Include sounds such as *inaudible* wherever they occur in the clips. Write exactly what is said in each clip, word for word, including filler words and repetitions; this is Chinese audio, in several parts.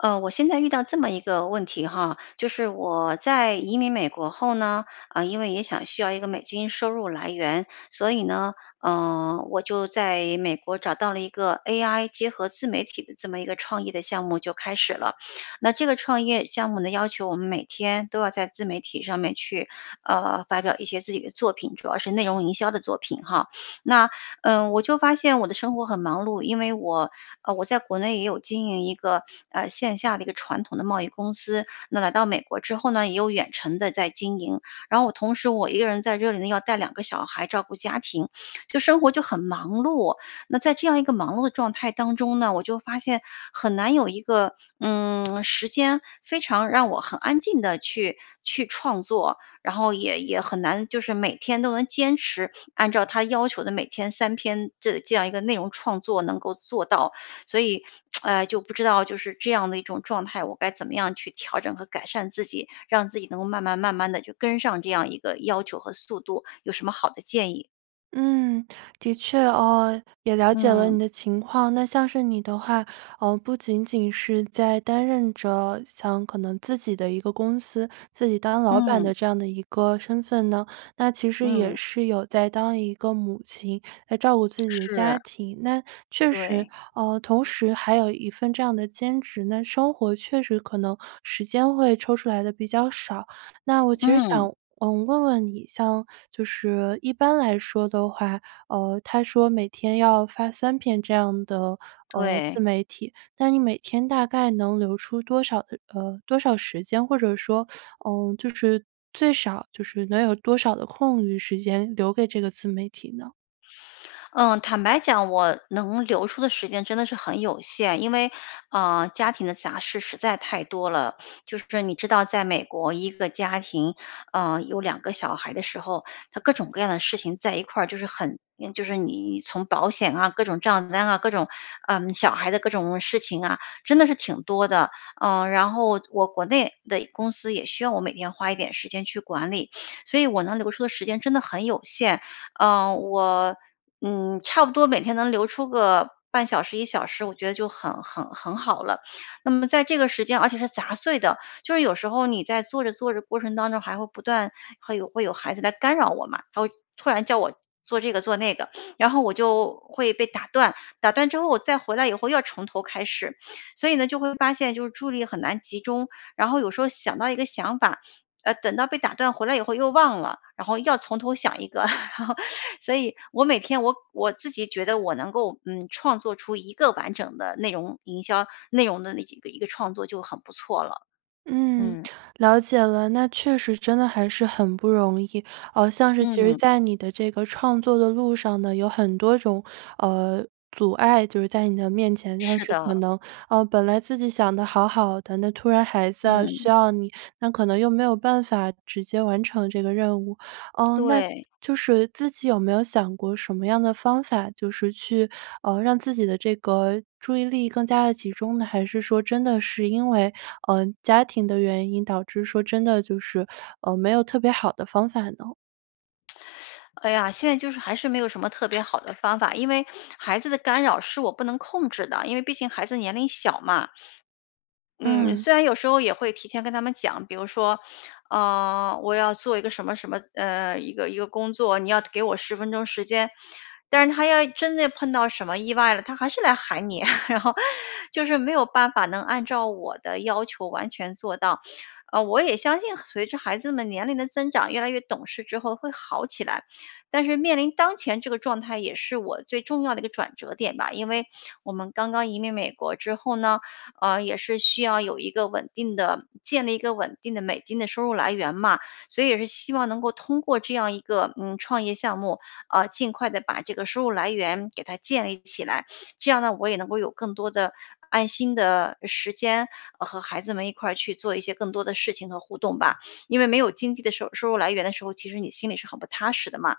呃，我现在遇到这么一个问题哈，就是我在移民美国后呢，啊因为也想需要一个美金收入来源，所以呢，呃我就在美国找到了一个 ai 结合自媒体的这么一个创意的项目就开始了。那这个创业项目的要求我们每天都要在自媒体上面去，呃发表一些自己的作品，主要是内容营销的作品哈。那嗯我就发现我的生活很忙碌，因为我呃我在国内也有经营一个呃线下的一个传统的贸易公司，那来到美国之后呢，也有远程地在经营。然后同时我一个人在这里呢，要带两个小孩照顾家庭，就生活就很忙碌。那在这样一个忙碌的状态当中呢，我就发现很难有一个嗯 *smacks lips* 时间非常让我很安静地去去创作，然后也也很难就是每天都能坚持按照它要求的每天三篇的这样一个内容创作能够做到。所以，*tsk* 呃就不知道就是这样的一种状态，我该怎么样去调整和改善自己，让自己能够慢慢慢慢地就跟上这样一个要求和速度。有什么好的建议？嗯，的确哦，也了解了嗯。你的情况。那像是你的话，呃，不仅仅是在担任着像可能自己的一个公司，自己当老板嗯。的这样的一个身份呢，那其实也嗯。是有在当一个母亲来照顾自己的家是。庭。那确实对。呃，同时还有一份这样的兼职，那生活确实可能，时间会抽出来得比较少。那我其实嗯。想嗯，问问你，像就是一般来说的话，呃，他说每天要发三篇这样的，呃，自对。媒体。那你每天大概能留出多少呃，多少时间，或者说 *sucks teeth* 嗯，就是最少就是能有多少的空余时间留给这个自媒体呢？嗯，坦白讲我能留出的时间真的是很有限，因为，呃，家庭的杂事实在太多了。*sniffs* 就是你知道在美国，一个家庭，呃，有两个小孩的时候，它各种各样的事情在一块儿，就是很就是你从保险啊，各种账单啊，各种呃，小孩的各种事情啊，真的是挺多的。呃，然后我国内的公司也需要我每天花一点时间去管理。*sniffs* 所以我能留出的时间真的很有限，呃，我嗯，差不多每天能留出个半小时、一小时，我觉得就很很很好了。那么在这个时间，而且是杂碎的，就是有时候你在做着做着过程当中，还会不断会有会有孩子来干扰我嘛，他会突然叫我做这个做那个。*sniffs* 然后我就会被打断，打断之后我再回来以后又要从头开始。*sniffs* 所以呢，就会发现就是注意力很难集中，然后有时候想到一个想法呃，等到被打断，回来以后又忘了，然后又要从头想一个。*laughs* 然后，所以我每天我我自己觉得我能够，嗯，创作出一个完整的内容，营销内容的那一个一个创作就很不错了。嗯，嗯。了解了。那确实真的还是很不容易。呃，像是其实嗯。在你的这个创作的路上呢，有很多种，呃，阻碍，就是在你的面前，但是是可的。能呃，本来自己想得好好的，那突然孩子啊需嗯。要你，那可能又没有办法，直接完成这个任务。呃，那对。就是自己有没有想过什么样的方法，就是去呃，让自己的这个注意力更加地集中呢，还是说真的是因为，呃，家庭的原因，导致说真的就是 *sucks teeth* 呃，没有特别好的方法呢？*sucks teeth* 哎呀，现在就是还是没有什么特别好的方法。因为孩子的干扰是我不能控制的，因为毕竟孩子年龄小嘛。嗯嗯。虽然有时候也会提前跟他们讲，比如说，呃我要做一个什么什么呃一个一个工作，你要给我十分钟时间。但是他要真的碰到什么意外了，他还是来喊你。*laughs* 然后 *laughs* 就是没有办法能按照我的要求完全做到。呃我也相信随着孩子们年龄的增长，越来越懂事之后会好起来。但是面临当前这个状态也是我最重要的一个转折点吧。因为我们刚刚移民美国之后呢，呃也是需要有一个稳定的建立一个稳定的美金的收入来源嘛。所以也是希望能够通过这样一个，嗯创业项目，啊尽快地把这个收入来源给它建立起来。这样呢，我也能够有更多的安心的时间，呃和孩子们一块儿去做一些更多的事情和互动吧。因为没有经济的收收入来源的时候，其实你心里是很不踏实的嘛。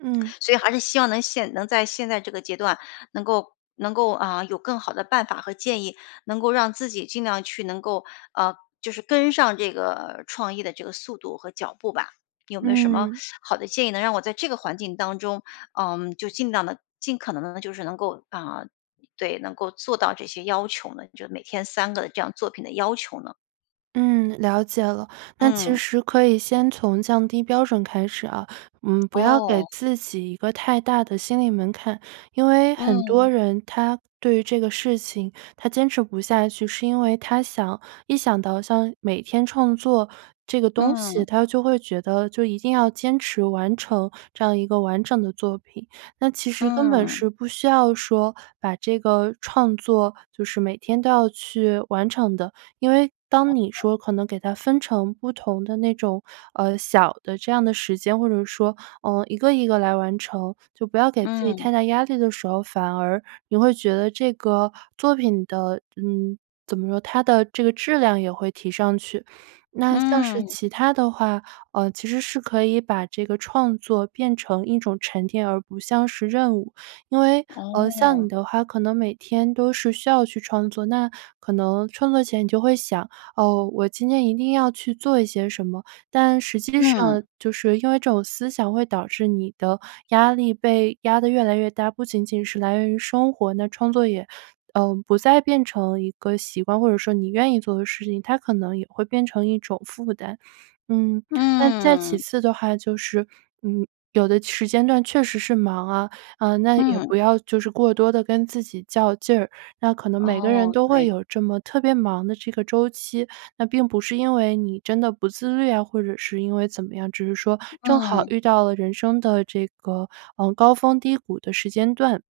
嗯。*swallows* 所以还是希望能现能在现在这个阶段能够能够啊有更好的办法和建议，能够让自己尽量去能够呃就是跟上这个创业的这个速度和脚步吧。有没有什么嗯。*sucks teeth* 好的建议，能让我在这个环境当中，嗯就尽量地尽可能地就是能够啊对，能够做到这些要求呢？就每天三个这样作品的要求呢？嗯，了解了，那其嗯。实可以先从降低标准开始啊，嗯不要给哦。自己一个太大的心理门槛。因为很多嗯。人他对于这个事情，他坚持不下去，是因为他想一想到像每天创作这个东西，嗯。他就会觉得就一定要坚持完成这样一个完整的作品。那其实根本嗯。是不需要说，把这个创作就是每天都要去完成的，因为，当你哦。说可能给它分成不同的那种呃小的这样的时间，或者说，呃一个一个来完成，就不要给自己嗯。太大压力的时候，反而，你会觉得这个作品的嗯怎么说，它的这个质量也会提上去。那像是嗯。其他的话，呃其实是可以把这个创作变成一种沉淀而不像是任务。因为，呃像哦。你的话，可能每天都是需要去创作，那可能创作前你就会想：哦，我今天一定要去做一些什么。但实际嗯上，就是因为这种思想会导致你的压力被压得越来越大，不仅仅是来源于生活，那创作也嗯不再变成一个习惯，或者说你愿意做的事情，它可能也会变成一种负担。嗯那再其嗯。次的话就是，嗯有的时间段确实是忙啊，呃那也嗯。不要就是过多地跟自己较劲儿，那可能每个人哦，都会对。有这么特别忙的这个周期，那并不是因为你真的不自律啊，或者是因为怎么样，只是说正好嗯。遇到了人生的这个，呃高峰低谷的时间段。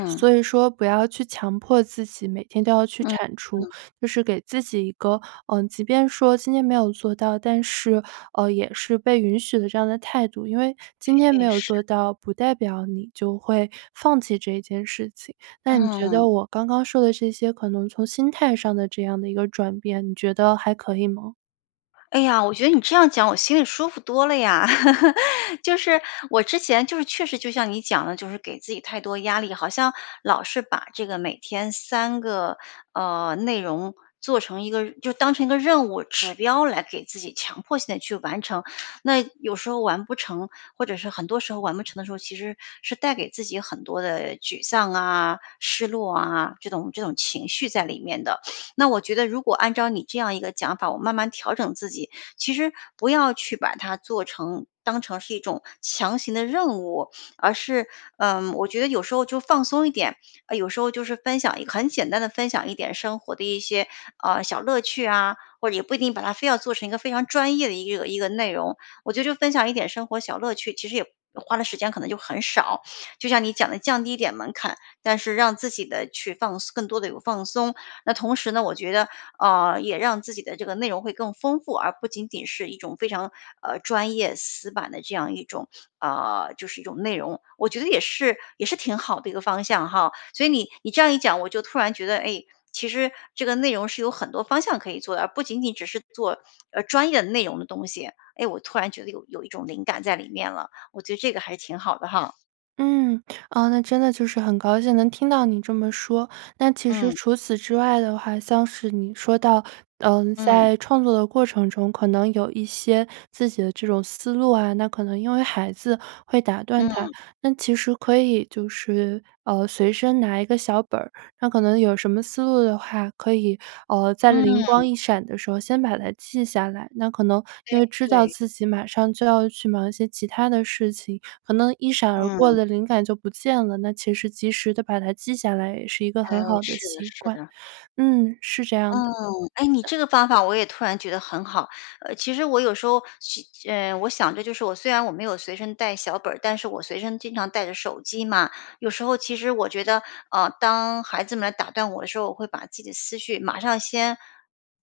*swallows* 所以说不要去强迫自己每天都要去嗯产出，嗯。就是给自己一个呃即便说今天没有做到，但是，呃也是被允许的这样的态度，因为今天没诶，有是。做到，不代表你就会放弃这件事情。那你觉嗯。得我刚刚说的这些可能从心态上的这样的一个转变，你觉得还可以吗？哎呀，我觉得你这样讲，我心里舒服多了呀。*laughs* 就是，我之前就是确实就像你讲的，就是给自己太多压力，好像老是把这个每天三个呃内容做成一个就当成一个任务指标来给自己强迫性地去完成。那有时候完不成或者是很多时候完不成的时候，其实是带给自己很多的沮丧啊、失落啊，这种这种情绪在里面的。那我觉得如果按照你这样一个讲法，我慢慢调整自己，其实不要去把它做成当成是一种强行的任务，而是，嗯我觉得有时候就放松一点。呃有时候就是分享一个很简单地分享一点生活的一些啊小乐趣啊，或者也不一定把它非要做成一个非常专业的一个一个内容。我觉得就分享一点生活小乐趣，其实也花的时间可能就很少，就像你讲的降低一点门槛。但是让自己呢去放松更多地有放松。那同时呢，我觉得，呃也让自己的这个内容会更丰富。而不仅仅是一种非常呃专业、死板的这样一种，呃就是一种内容。我觉得也是也是挺好的一个方向哈。所以你你这样一讲，我就突然觉得，哎，其实这个内容是有很多方向可以做的。而不仅仅只是做呃专业的内容的东西。哎，我突然觉得有有一种灵感在里面了，我觉得这个还挺好的哈。嗯，啊那真的就是很高兴能听到你这么说。但其实嗯。除此之外的话，像是你说到，嗯嗯。在创作的过程中，可能有一些自己的这种思路，那可能因为孩子会打断它。嗯。那其实可以就是嗯随身拿一个小本儿，那可能有什么思路的话，可以嗯在灵嗯。光一闪的时候先把它记下来。那可能对因为知道对。自己马上就要去忙一些其他的事情，可能一闪而过嗯。的灵感就不见了，那其实及时地把它记下来也是一个嗯，很好的是的习是惯。的。嗯，是这样的。嗯。哎，你这个方法我也突然觉得很好。呃其实我有时候去嗯我想的就是，我虽然我没有随身带小本儿，但是我随身经常带着手机嘛。有时候其实我觉得，啊当孩子们打断我的时候，我会把自己的思绪马上先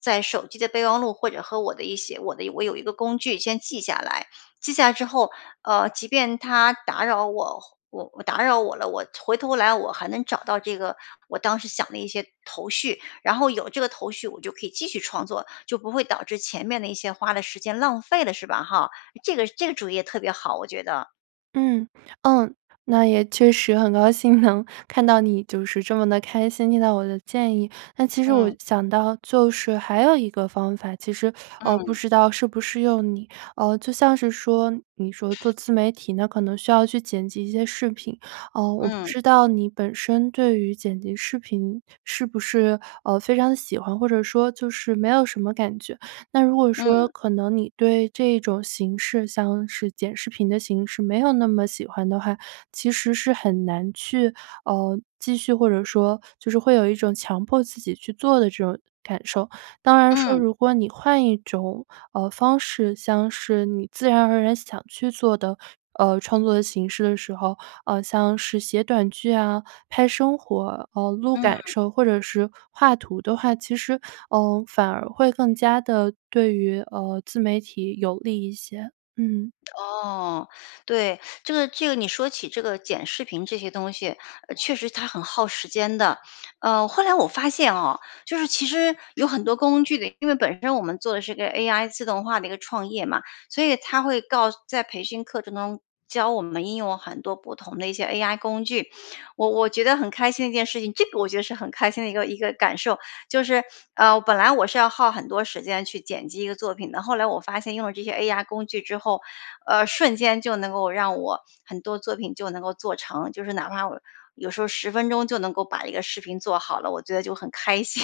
在手机的备忘录或者和我的一些我的我有一个工具先记下来。记下来之后，呃即便他打扰我，或我我打扰我了，我回头来我还能找到这个我当时想的一些头绪。然后有这个头绪，我就可以继续创作，就不会导致前面的一些花的时间浪费了是吧哈。这个这个主意特别好，我觉得。嗯嗯，那也确实很高兴能看到你就是这么地开心听到我的建议。但其实我嗯。想到就是还有一个方法，其实，呃不嗯。知道适不适用你。呃就像是说，你说做自媒体呢可能需要去剪辑一些视频，嗯我不嗯。知道你本身对于剪辑视频是不是呃非常喜欢，或者说就是没有什么感觉。那如果说嗯。可能你对这种形式，像是剪视频的形式，没有那么喜欢的话，其实是很难去嗯继续或者说就是会有一种强迫自己去做的这种感受。当然说，嗯。如果你换一种嗯方式，像是你自然而然想去做的嗯创作的形式的时候，呃像是写短剧啊，拍生活呃录感嗯。受或者是画图的话，其实，嗯反而会更加地对于嗯自媒体有利一些，嗯。哦，*sucks teeth* 对。*sucks teeth* 这个这个你说起这个剪视频这些东西，呃确实它很耗时间的。呃后来我发现哦，就是其实有很多工具因为本身我们做的是一个 AI 自动化的一个创业嘛，所以它会告在培训课程中教我们应用很多不同的一些 AI 工具，我我觉得很开心的一件事情这个我觉得是很开心的一个一个感受。就是呃，本来我是要耗很多时间去剪辑一个作品的。后来我发现用了这些 AI 工具之后，呃瞬间就能够让我很多作品就能够做成。就是哪怕我有时候十分钟就能够把一个视频做好了，我觉得就很开心。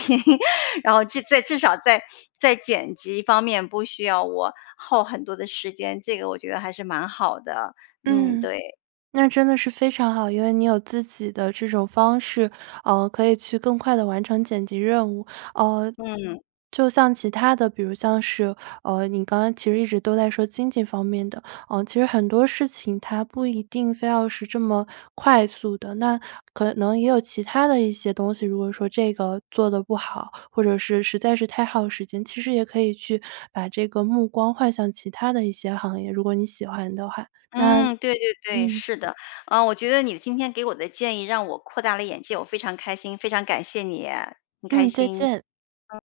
然后在至少在在剪辑方面不需要我耗很多的时间，这个我觉得还是蛮好的。嗯，嗯，对。那真的是非常好。因为你有自己的这种方式，呃可以去更快地完成剪辑任务。嗯嗯。就像其他的，比如像是呃你刚刚其实一直都在说经济方面的，呃其实很多事情它不一定非要是这么快速的，那可能也有其他的一些东西，如果说这个做得不好，或者是实在是太耗时间，其实也可以去把这个目光换向其他的一些行业，如果你喜欢的话，那嗯，对对对，嗯。是的。啊我觉得你今天给我的建议让我扩大了眼界，我非常开心，非常感谢你，很开嗯，再心。见。嗯。